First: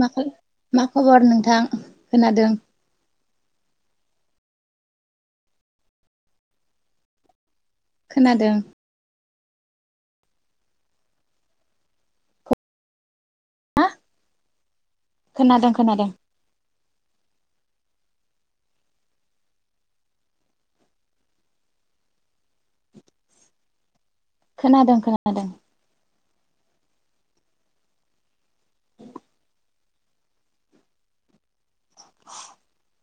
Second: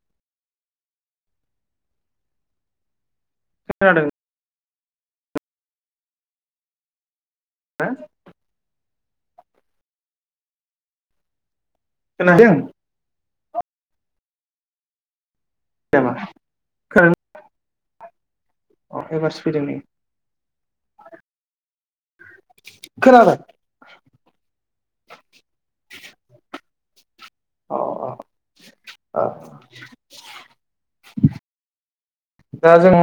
माखो मा खबर नोंथां खोनादों खोनादों ना खोनादों खोनादों खोनादों खोनादों नामा खोनादों अ एबारसो फैदों नै खोनाबाय खोनादों खोनादों अ अ अ दा जों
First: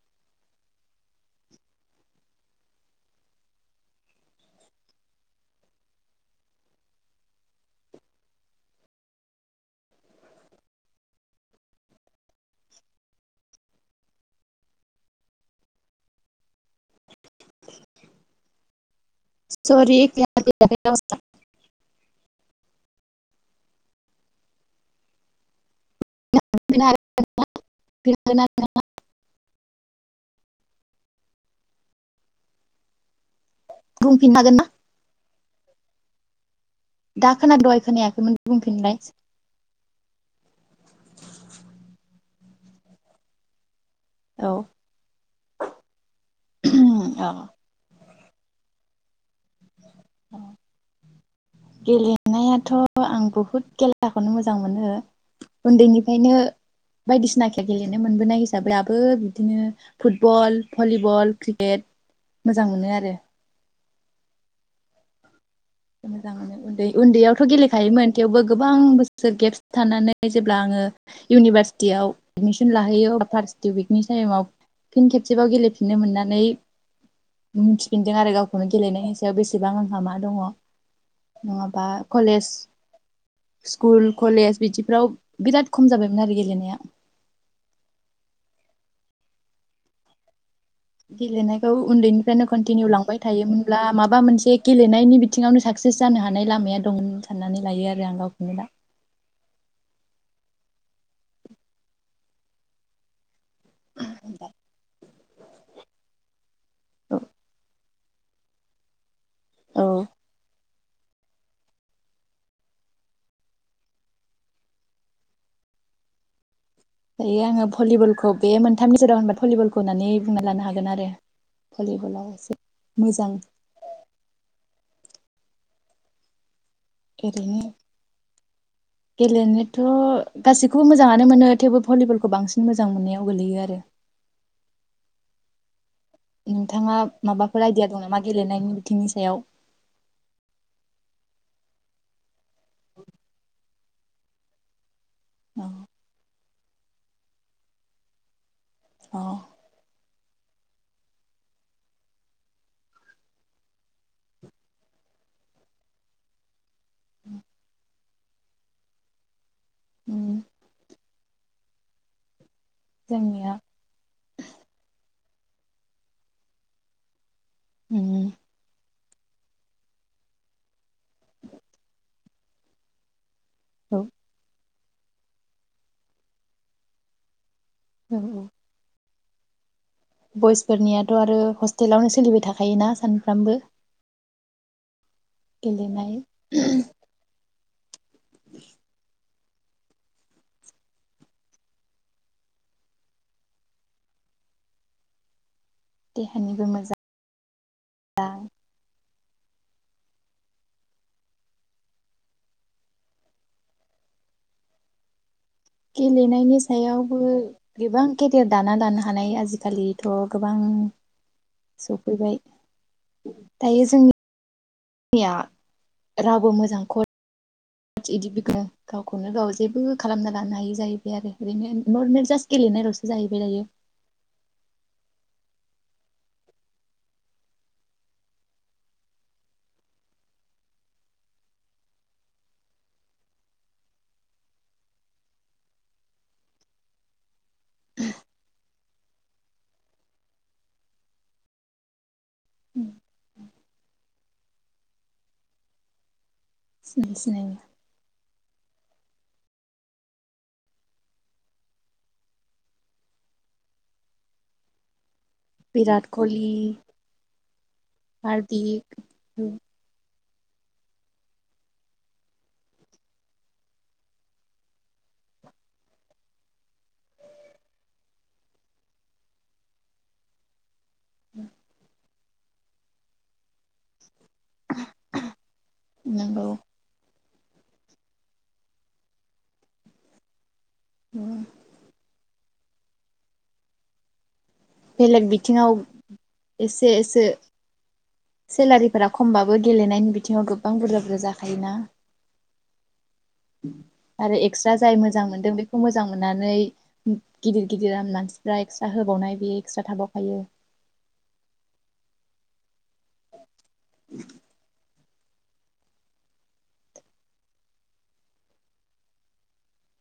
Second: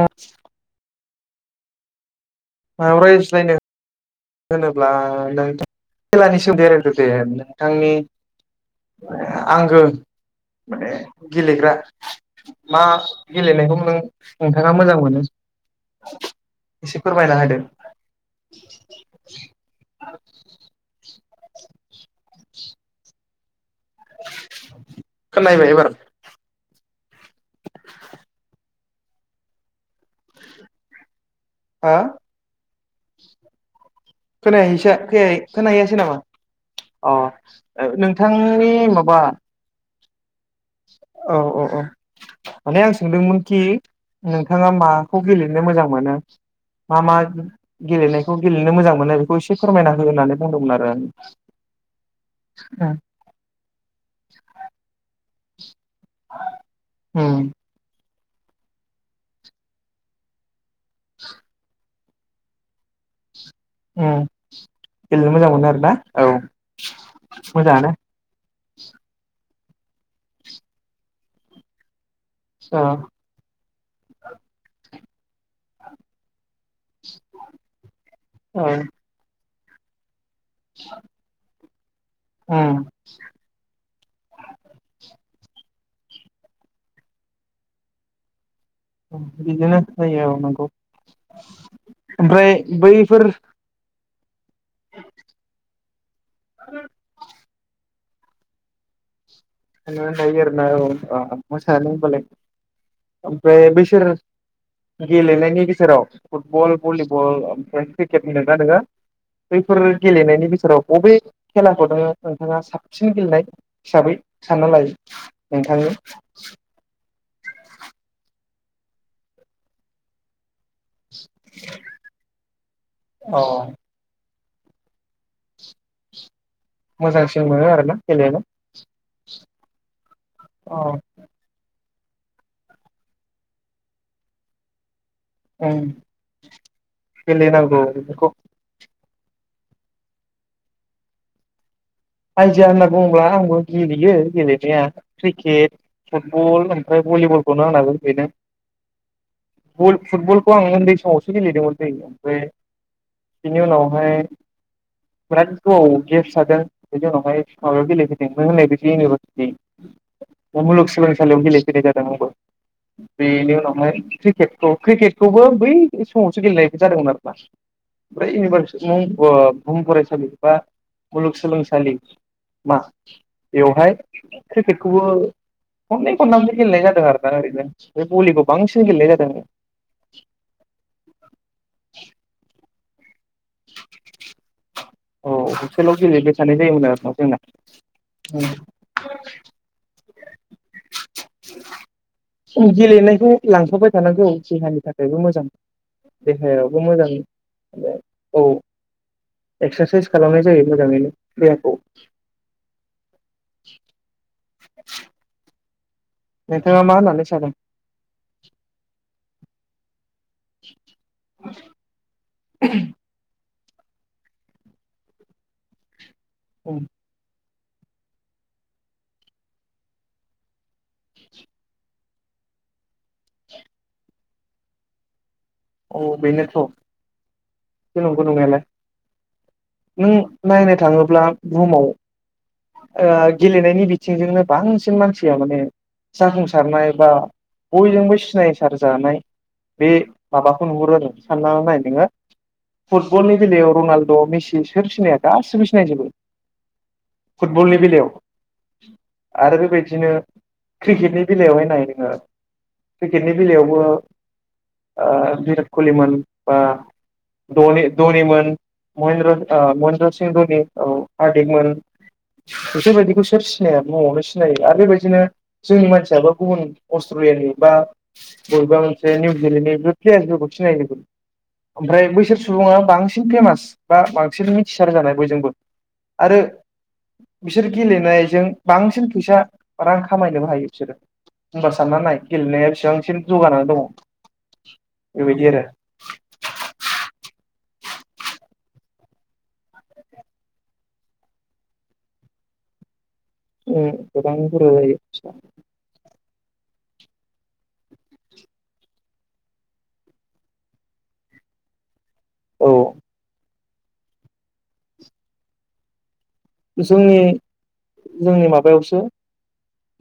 मा रायज्लायनो होनोब्ला नोंथां खेलानि सोमोन्दै रायलायदो दे नोंथांनि आंगो माने गेलेग्रा मा गेलेनायखौ नों नोंथाङा मोजां मोनो एसे फोरमायना होदो [inaudible] सरि [unintelligible] [unintelligible] [inaudible] खोनाबाय एबार [unintelligible] हा हागोन ना खोनायाखै [unintelligible] खोनाहैयासै नामा दा खोनादों दहाय अ खोनायाखैमोन नोंथांनि बुंफिनलाय माबा औ औ औ माने आं सोंदोंमोनखि औ नोंथाङा माखौ गेलेनो मोजां मोनो मा मा औ गेलेनायखौ खौ गेलेनो मोजा बेखौ ए फोरमायना हो होननानै बुंदोंमोन आरो आं गेलेनायाथ' आं बहुद खेलाखौनो मोजां मोनो उन्दैनिफ्रायनो उम बायदिसिना खेला गेलेनो मोनो मोनबोनाय हिसाबै दाबो बिदिनो फुटबल भलिबल क्रिकेट मोजां मोनो आरो उम गेलेनो मोजां मोनो आरो मोजां उन्दै उन्दैयावथ' मोजाङानो गेलेखायोमोन थेवबो गोबां बोसोर गेब्स थानानै जेब्ला आङो इउनिभारसिटियाव एडमिसन औ लाहैयो फार्स्ट उइकनि टाइमाव। फिन खेबसेबाव गेलेफिननो मोननानै मिथिफिनदों आरो औ गावखौनो गेलेनाय सायाव बेसे बेसेबां आंहा मा दङ। [inaudible] नङाबा कलेज स्कुल कलेज बिदिफ्राव बिराद खम जाबायमोन आरो गेलेनाया। बिदिनो जायो औ नंगौ। गेलेनायखौ उन्दैनिफ्रायनो ओमफ्राय कन्टिनिउ लांबाय बैफोर थायोमोनब्ला माब मा मोनसे गेलेनायनि बिथिङावनो साक्सेस जानो हानाय लामाया दं साननानै लायो आरो। [unintelligible] हायो आरोना औ मोसानो होनबालाय। ओ बैसोर गेलेनायनि गेजेराव फुटबल औ भलिबल ओमफ्राय [unintelligible] गेलेग्रा नोङो। बैफोर औ गेलेनायनि बिसोराव। अबे खेलाखौ नोङो नोंथाङा साबसिन गेलेनाय हिसाबै सानना लायो नोंथांनि दायो आङो भलिबलखौ बे मोनथामनि जेराव होनबा भलिबलखौ होननानै बुंना लानो हागोन। गोन आरो भलिबलाव एसे मोजां। अ मोजांसिन ओरैनो मोनो आरोना गेलेनो। गेलेनोथ' औ गासिखौबो मोजाङानो मोनो थेवबो भलिबलखौ बांसिन मोजां मोननायाव गोलैयो आरो। ओम। नोंथाङा माबाफोर आइदिया दं नामा गेलेनायनि बिथिंनि सायाव? आइदिया होनना बुङोब्ला आंबो गेलेयो गेलेनाया। औ क्रिकेट फोर फुटबल ओमफ्राय भलिबलखौनो आंनाबो बेनो। औ। फुटबलखौ आं औन्दै समावसो गेलेदोंमोनलै ओमफ्राय बिनि उनावहाय बिराद गोबाव गेब्स थादों। बेनि उनावहाय माबायाव गेलेदों। जनो होननाय बे इउनिभारसिटि उम मुलुगसोलोंसालियाव गेलेफोनाय जादों आबो जोंनिया बेनि उनावहाय क्रिकेटखौ क्रिकेट थेवबो बै समावसो गेलेनाय जादोंमोन आरोना बै उम इउनिभारसिटि आवसो मुं बुहुम फरायसालि बा मुलुगोलोंसालि खालि मा बेवहाय औ क्रिकेट [unintelligible] खननै खनथाम सो गेलेनाय जादों आरो ओरैहाय बे औ बलिखौ औ बांसिन गेलेनाय जादों दङ बयसफोरनियाथ' आरो हस्टेलावनो सोलिबाय थाख खायोना सान फ्रामबो औ हस्टेलाव गेलेबाय थानाय जायोमोन आरो ना जोंना औ [inaudible] गेलेनायखौ लांफाबाय थानांगौ देहानि थाखायबो मोजां देहायावबो मोजां ओ औ एक्सारसायस खालामनाय जायो मोजाङैनो देहाखौ [inaudible] गेलेनायनि नोंथाङा मा सायावबो होननानै सानो गोबां केरियार दाना लानो हानाय आजिखालि थ' गोबां सफैबाय दायो जोंनि या रावबो मोजां खट सट इदि गैखाया गावखौनो गाव जेबो खालामना लानो हायि जाहैबाय आरो ओरैनो नर्मेल जास्ट गेलेनायलावसो जाहैबाय दायो। औ बेनोथ' बेथ' नंगौ नंनायालाय। नों नायनो थाङोब्ला बुहुमाव ओ गेलेनायनि बिथिंजोंनो बांसिन मानसिया माने जाफुंसारनाय बा बयजोंबो सिनायसारजानाय बे माबाखौ नुहुरो आरो साननानै नाय नोङो फुटबलनि बेलायाव रनाल्द', मेसि सोर सिनाया गासिबो सिनायजोबो। सिनाय सिनायनो फुटबलनि बेलायाव आरो बेबायदिनो क्रिकेटनि बेलायावहाय नाय नोङो क्रिकेटनि बेलायावबो ओ बिराट कहलिमोन बा धनि-धनिमोन, हार्दिक महेनद्र ओ महेनद्र धनि औ हार्दिकमोन बिसोर बायदिखौ सोर सिनाया बुहुमावनो सिनायो। आरो बेबायदिनो जोंनि मानसियाबो गुबुन अट्रलियानि बा बबेबा मोनसे निउजिलेण्डनि प्लेयार फोरखौ सिनायो जो‌ङो। ओमफ्राय बैसोर सुबुङा बांसिन फेमास बा बां सिन मिथिसार जानाय बयजोंबो आरो नंगौ बिसोर गेलेनायजों बांसिन फैसा रां खामायनोबो हायो। बिसोरो होनबार साननानै नाय गेलेनाया बेसेबांसिम जौगानानै दङ? बेलेग बेबायदि आरो बिथिङाव एसे एसे सेलारिफोरा खमबाबो गेलेनायनि बिथिङाव गोबां बुरजा-बुरजा जाखायोना उम गोबां आरो बुरजा एक्सट्रा जायो जाय मोजां फैसा। मोनदों बेखौ मोजां मोननानै गिदिर-गिदिर मानसिफ्रा एक्सट्रा होबावनाय बेयो एक्सट्रा थाबावखायो। औ [inaudible] जोंनि-जोंनि माबायावसो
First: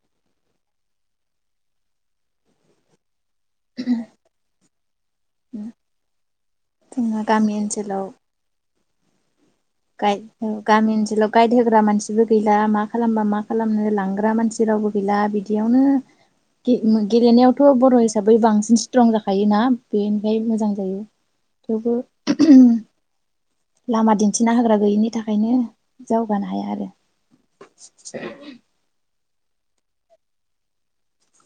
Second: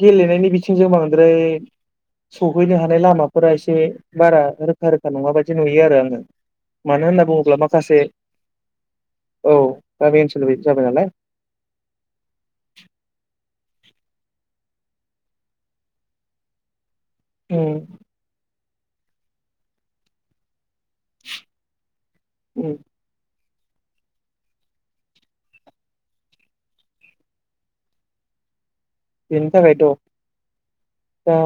गेलेनायनि बिथिंजों बांद्राय सहैनो हानाय लामा फोरा एसे बारा रोखा-रोखा नङा बायदि नुयो आरो आङो। मानो जोंना होनना गामि बुङोब्ला ओनसोलाव माखासे औ गाइ गामि ओनसोलनि बादि जाबाय गामि नालाय ओनसोलाव गाइड होग्रा मानसिबो गैला मा खालामबा मा मा खालामनो लांग्रा मानसि रावबो गैला बिदियावनो गेलेनायावथ' उम बर' हिसाबै बांसिन स्ट्रं जाखायोना बेनिफ्राय मोजां जायो थेवबो उम लामा दिन दिनथिना होग्रा गैयिनि थाखायनो जौगानो हाया आरो बेनि थाखायथ' दा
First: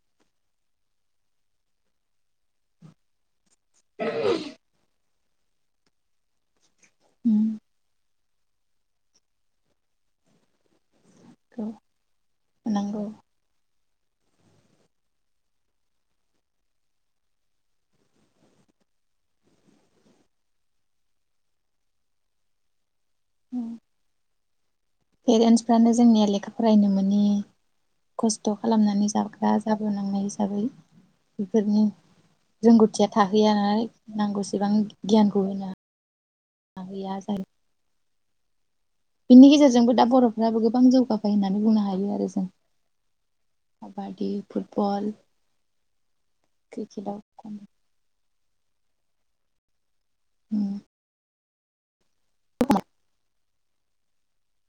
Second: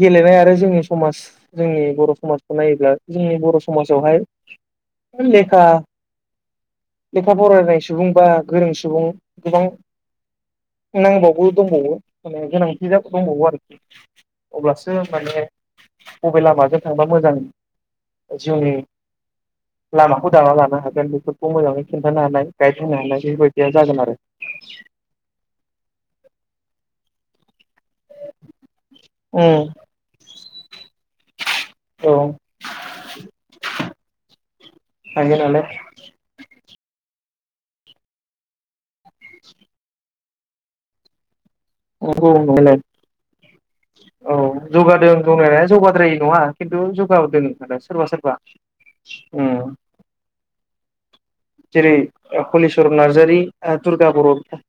गेलेनाय आरो जोंनि समाज जोंनि बर' समाजखौ नायोब्ला जोंनि बर' सम समाजावहाय लेखा लेखा फरायनाय सुबुं बा गोरों सुबुं गोबां नांबावगौ दंबावो माने गोनांथि होनांगौ दंबावो आरोखि अब्लासो माने बबे लामाजों थांबा मोजां जिउनि लामाखौ दाना लानो हागोन बेफोरखौ मोजाङै खिन्थानो हानाय गाइड होनो हानाय बेफोरबायदिया जागोन आरो पेरेन्टसफ्रानो जोंनिया लेखा फरायनो मोननि खस्थ' खालामनानै जाग्रा उम जाबोनांनाय हिसाबै इफोरनि औ रोंगौथिया थाहैया नालाय नांगौसेबां हायो गियानखौ नालाय होनो हाहैया जायो बिनि गेजेरजोंबो दा बर'फ बा गोबां जौगाबाय होनना नंगौ नंनायालाय काबादि औ फुटबल जौगादों जनाया जौगाद्राय नङा खिन्थु क्रिकेटाव जौगादों होनना सोरबा सोरबा उम उम जेरै हलिचवरन नार्जारि ओ दुर्गा बर' बिथां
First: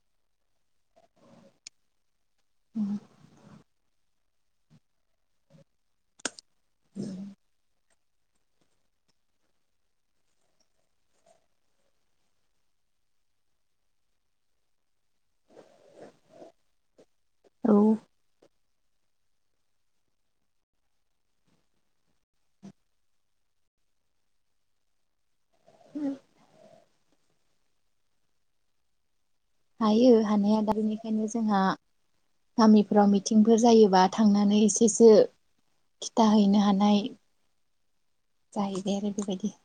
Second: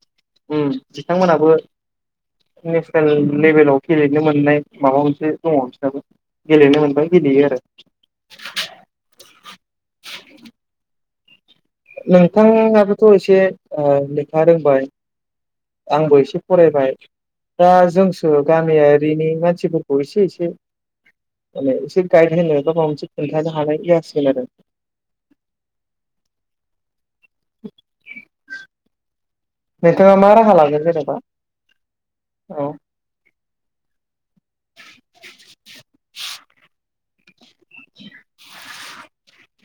उम बिथांमोनाबो नेसनेल लेभेलाव गेलेनो मोननाय माबा मोनसे दङ' नोंसनाबो गेलेनो मोनबाय गेलेयो आरो नोंथाङाबोथ' एसे ओ लेखा रोंबाय आंबो एसे फरायबाय दा औ जोंसो गान गामियारिनि मानसिफोरखौ एसे एसे माने एसे गाइड होनो बा माबा मोनसे खोन्थानो हानाय जासिगोन आरो उम [inaudible] नोंथाङा हायो मा राहा हानाया दा लागोन जेनेबा बेनिखायनो जोंहा औ गामिफ्राव मिथि जायोबा थांनानै एसेसो खिथाहैनो हानाय। जाहैबाय आरो बेबायदि।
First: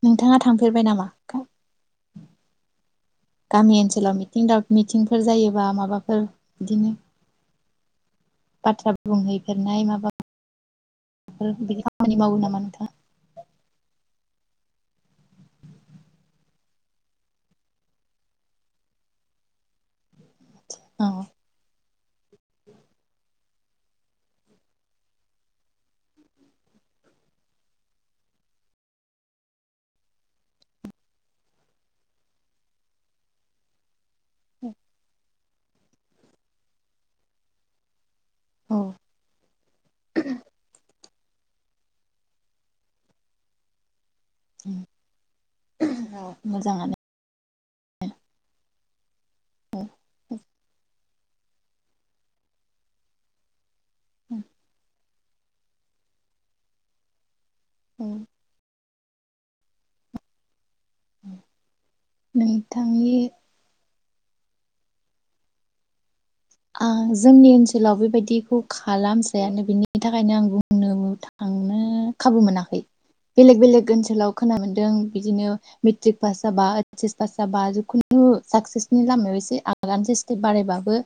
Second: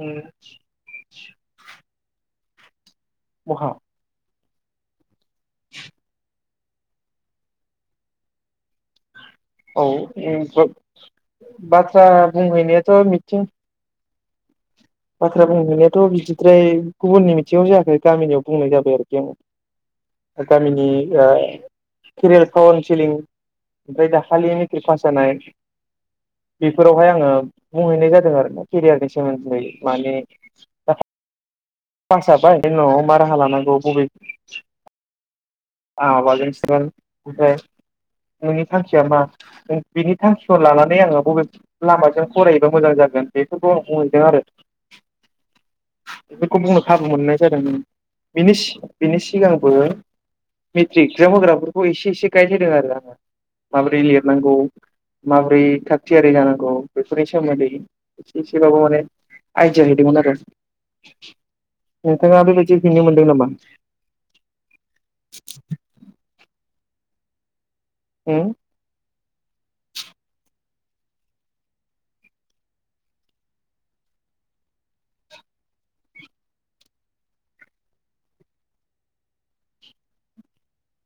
उम नोंथाङा थांफेरबाय नामा? बहा गामि ओनसोलाव इनदाब मिटिंफोर जायोबा माबाफोर बिदिनो बाथ्रा औ बुंहैफेरनाय माबाफोर उम। बिदि बाथ्रा खामानि मावो नामा बुंहैनायाथ' नोंथाङा मिथिं बाथ्रा बुंहैनायाथ' बिदिद्राय गुबुननि मिथिङाव जायाखै गामिनियाव बुंनाय जाबाय आरो गें। गामिनि ओ केरेल काउन्सिलिं। ओमफ्राय दाखालि मेट्रिक पास जानाय बेफोरावहाय आङो बुंहैनाय जादों आरो ना केरियारनि सोमोन्दै। माने दाथा पास जाबाय बेनि उनाव मा राहा लानांगौ बबे [inaudible] आङा माबाजोंसो थांगोन ओमफाय नोंनि औ थांखिया मा बिनि थांखिखौ लानानै आङो बबे लामाजों फरायोबा मोजां जागोन बेफोरखौ आं बय दों आरो औ बेफोरखौ बुंनो मोजाङानो खाबु मोननाय जादों उम बेनि सि बिनिसि सिगांबो मेट्रिक एगजाम होग्राफोरखौ एसे एसे गाइड होदों आरो आङो। माबोरै लिरनांगौ माबोरै थागथियारि जानांगौ बेफोरनि सो सोमोन्दै औ एसे एसेबाबो माने आयडिया हैदोंमोन आरो। नोंथाङा बेबायदि हैनो नोंथांनि मोनदों नामा? आ जोंनि ओनसोल लाव उम बेबायदिखौ खालामस जायानो बिनि थाखायनो आं बुंनो थांनो खाबु मोनाखै बेलेग बेलेग ओनसोलाव खोना मोनदों बिदिनो मेट्रिक पास जाबा ऐस एस पास जाबा जिखुनु साक्सेसनि लामायाव एसे आगानसे स्टेप बारायबाबो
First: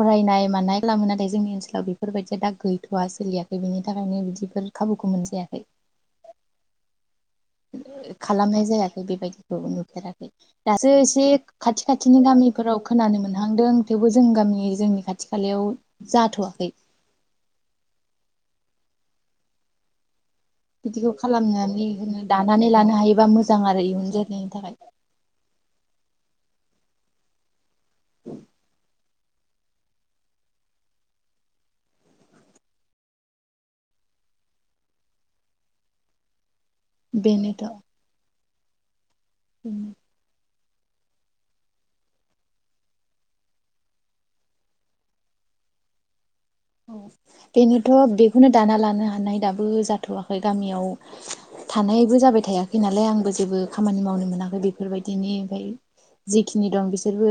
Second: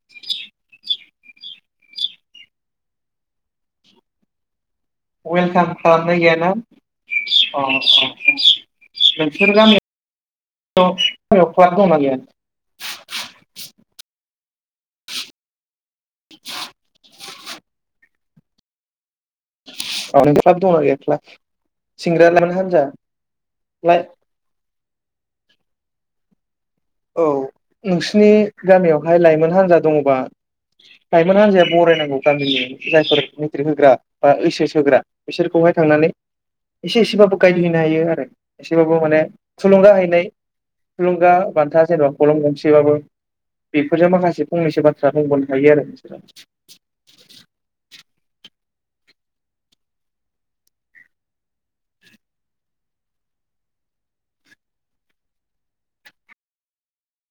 फरायनाय मानाय लामोनाखै नाथाय जोंनि ओनसोलाव बेफोरबायदिया दा गैथ'वा सोलियाखै बिनि थाखायनो बिदिफोर खाबुखौ मोनजायाखै वेलकाम खालामनाय गैयाना? अ खालामनाय जायाखै नोंसोर बेबायदिखौ गामियाव नुफेराखै दासो एसे गामियाव क्लाब खाथि दंना गैया खाथिनि गामिफोराव खोनानो मोनहांदों थेवबो जों जों गामि जोंनि खाथि खालायाव जाथ'वाखै। [unintelligible] बिदिखौ क्लाब खालामनानै होनो सेंग्रा लाइमोन दानानै हान्जा लानो हायोबा मोजां आरो लाइ इयुन जोलैनि थाखाय। औ नोंसिनि गामियाव बहाय लाइमोन हान्जा दङबा लाइमोन हान्जाया बरायनांगौ गामिनि जायफोर मेट्रिक होग्रा बा ऐस एस होग्रा बिसोरखौहाय थांनानै। एसे एसेबाबो गायद बेनोथ' हैैनो हायो आरो। एसेबाबो माने थुलुंगा हैनाय थुलुंगा बान्था जेनेबा खल'म गंसेबाबो बेफोरजों माखासे फंनैसो बाथ्रा बुंबोनो हायो आरो नोंसोरा। औ बेनोथ' बे बेखौनो दाना लानो हानाय दाबो जाथ'वाखै गामियाव थानायबो जाबाय थायाखै नालाय आंबो जेबो खामानि मावनो मोनाखै बेफोरबायदिनि ओमफाय जिखिनि दं बिसोरबो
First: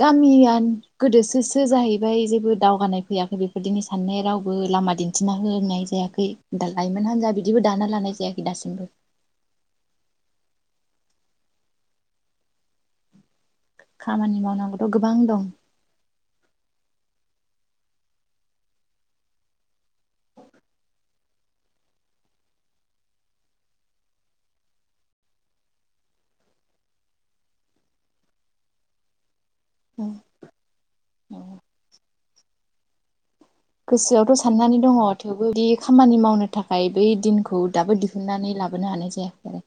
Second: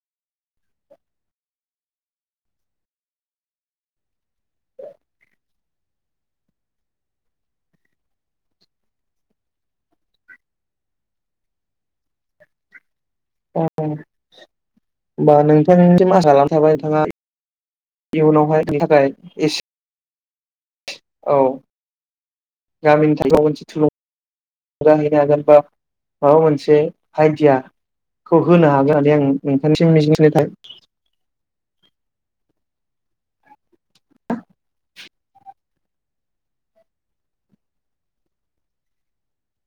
गामिया गोदोसोसो जाहैबाय जेबो दावगानाय फैयाखै बेफोरदिनि साननाय रावबो लामा दिन्थिना होनाय जायाखै दा लाइमोन हान्जा बिदिबो दाना लानाय जायाखै दासिमबो। [unintelligible] खामानि मावनांगौथ' गोबां दं इयुनावहाय नि थाखाय एस औ गामिनि थाखाय [unintelligible] हागोन बा माबा मोनसे आइडिया खौ होनो हागोन होननानै आं औ नोंथांनिसिम [unintelligible] थाबाय। औ गोसोआवथ' साननानै दङ थेवबो दि खामानि मावनो थाखाय बै दिनखौ दाबो दिहुनन्नानै लाबोनो हानाय जायाखै आरो।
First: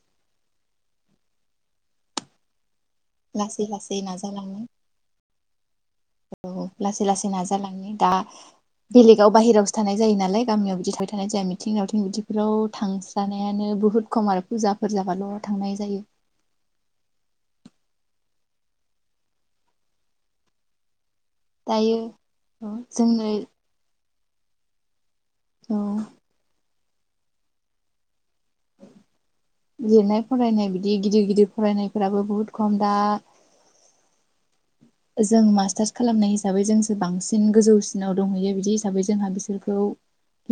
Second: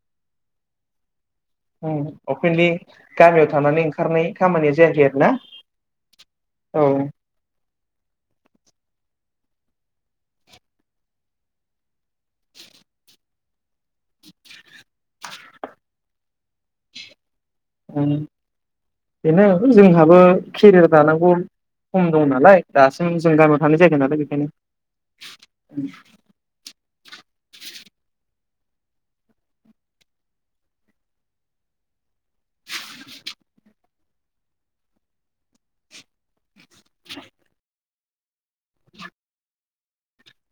उम अपेनलि गामियाव लासै थानानै लासै ओंखारनाय नाजालांनो खामानिया जायाखै आरोना? औ लासै लासै नाजालांनि। दा बेलेगाव बाहेरायावसो थानाय जायो नालाय गामियाव बिदि थाबाय थानाय जाया मिथिं दावथिं बिदि रौ थांस्रानो नायानो बुहुत खम आरो फुजाफोर जाबाल' थांनाय जायो। [unintelligible] बेनो जोंहाबो खेरियार दानां [unintelligible] दायो खम दं नालाय दासिम जोंनो जों गामियाव थानाय जायाखै नालाय बेनो। औ लिरनाय फरायनाय बिदि गिदिर गिदिर फरायनायफोराबो बहुत खम दा जों मास्टार्स खालामनाय हिसाबै जोंसो बांसिन गोजौसिनाव दंहैयो बिदि हिसाबै जोंहा बिसोरखौ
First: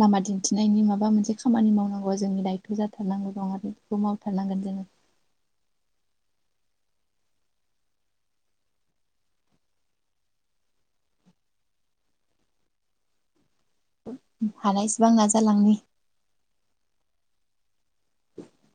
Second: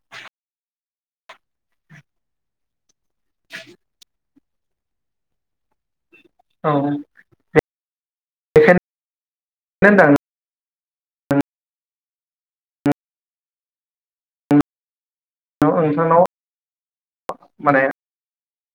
लामा दिन्थिनायनि माबा मोनसे खामानि मावनांगौआ जोंनि दायथ' जाथारनांगौ दं आरो बेखौ मावथारनांगोन जोङो। औ [unintelligible] हानायसेबां नाजा औ नोंसानाव माने [unintelligible]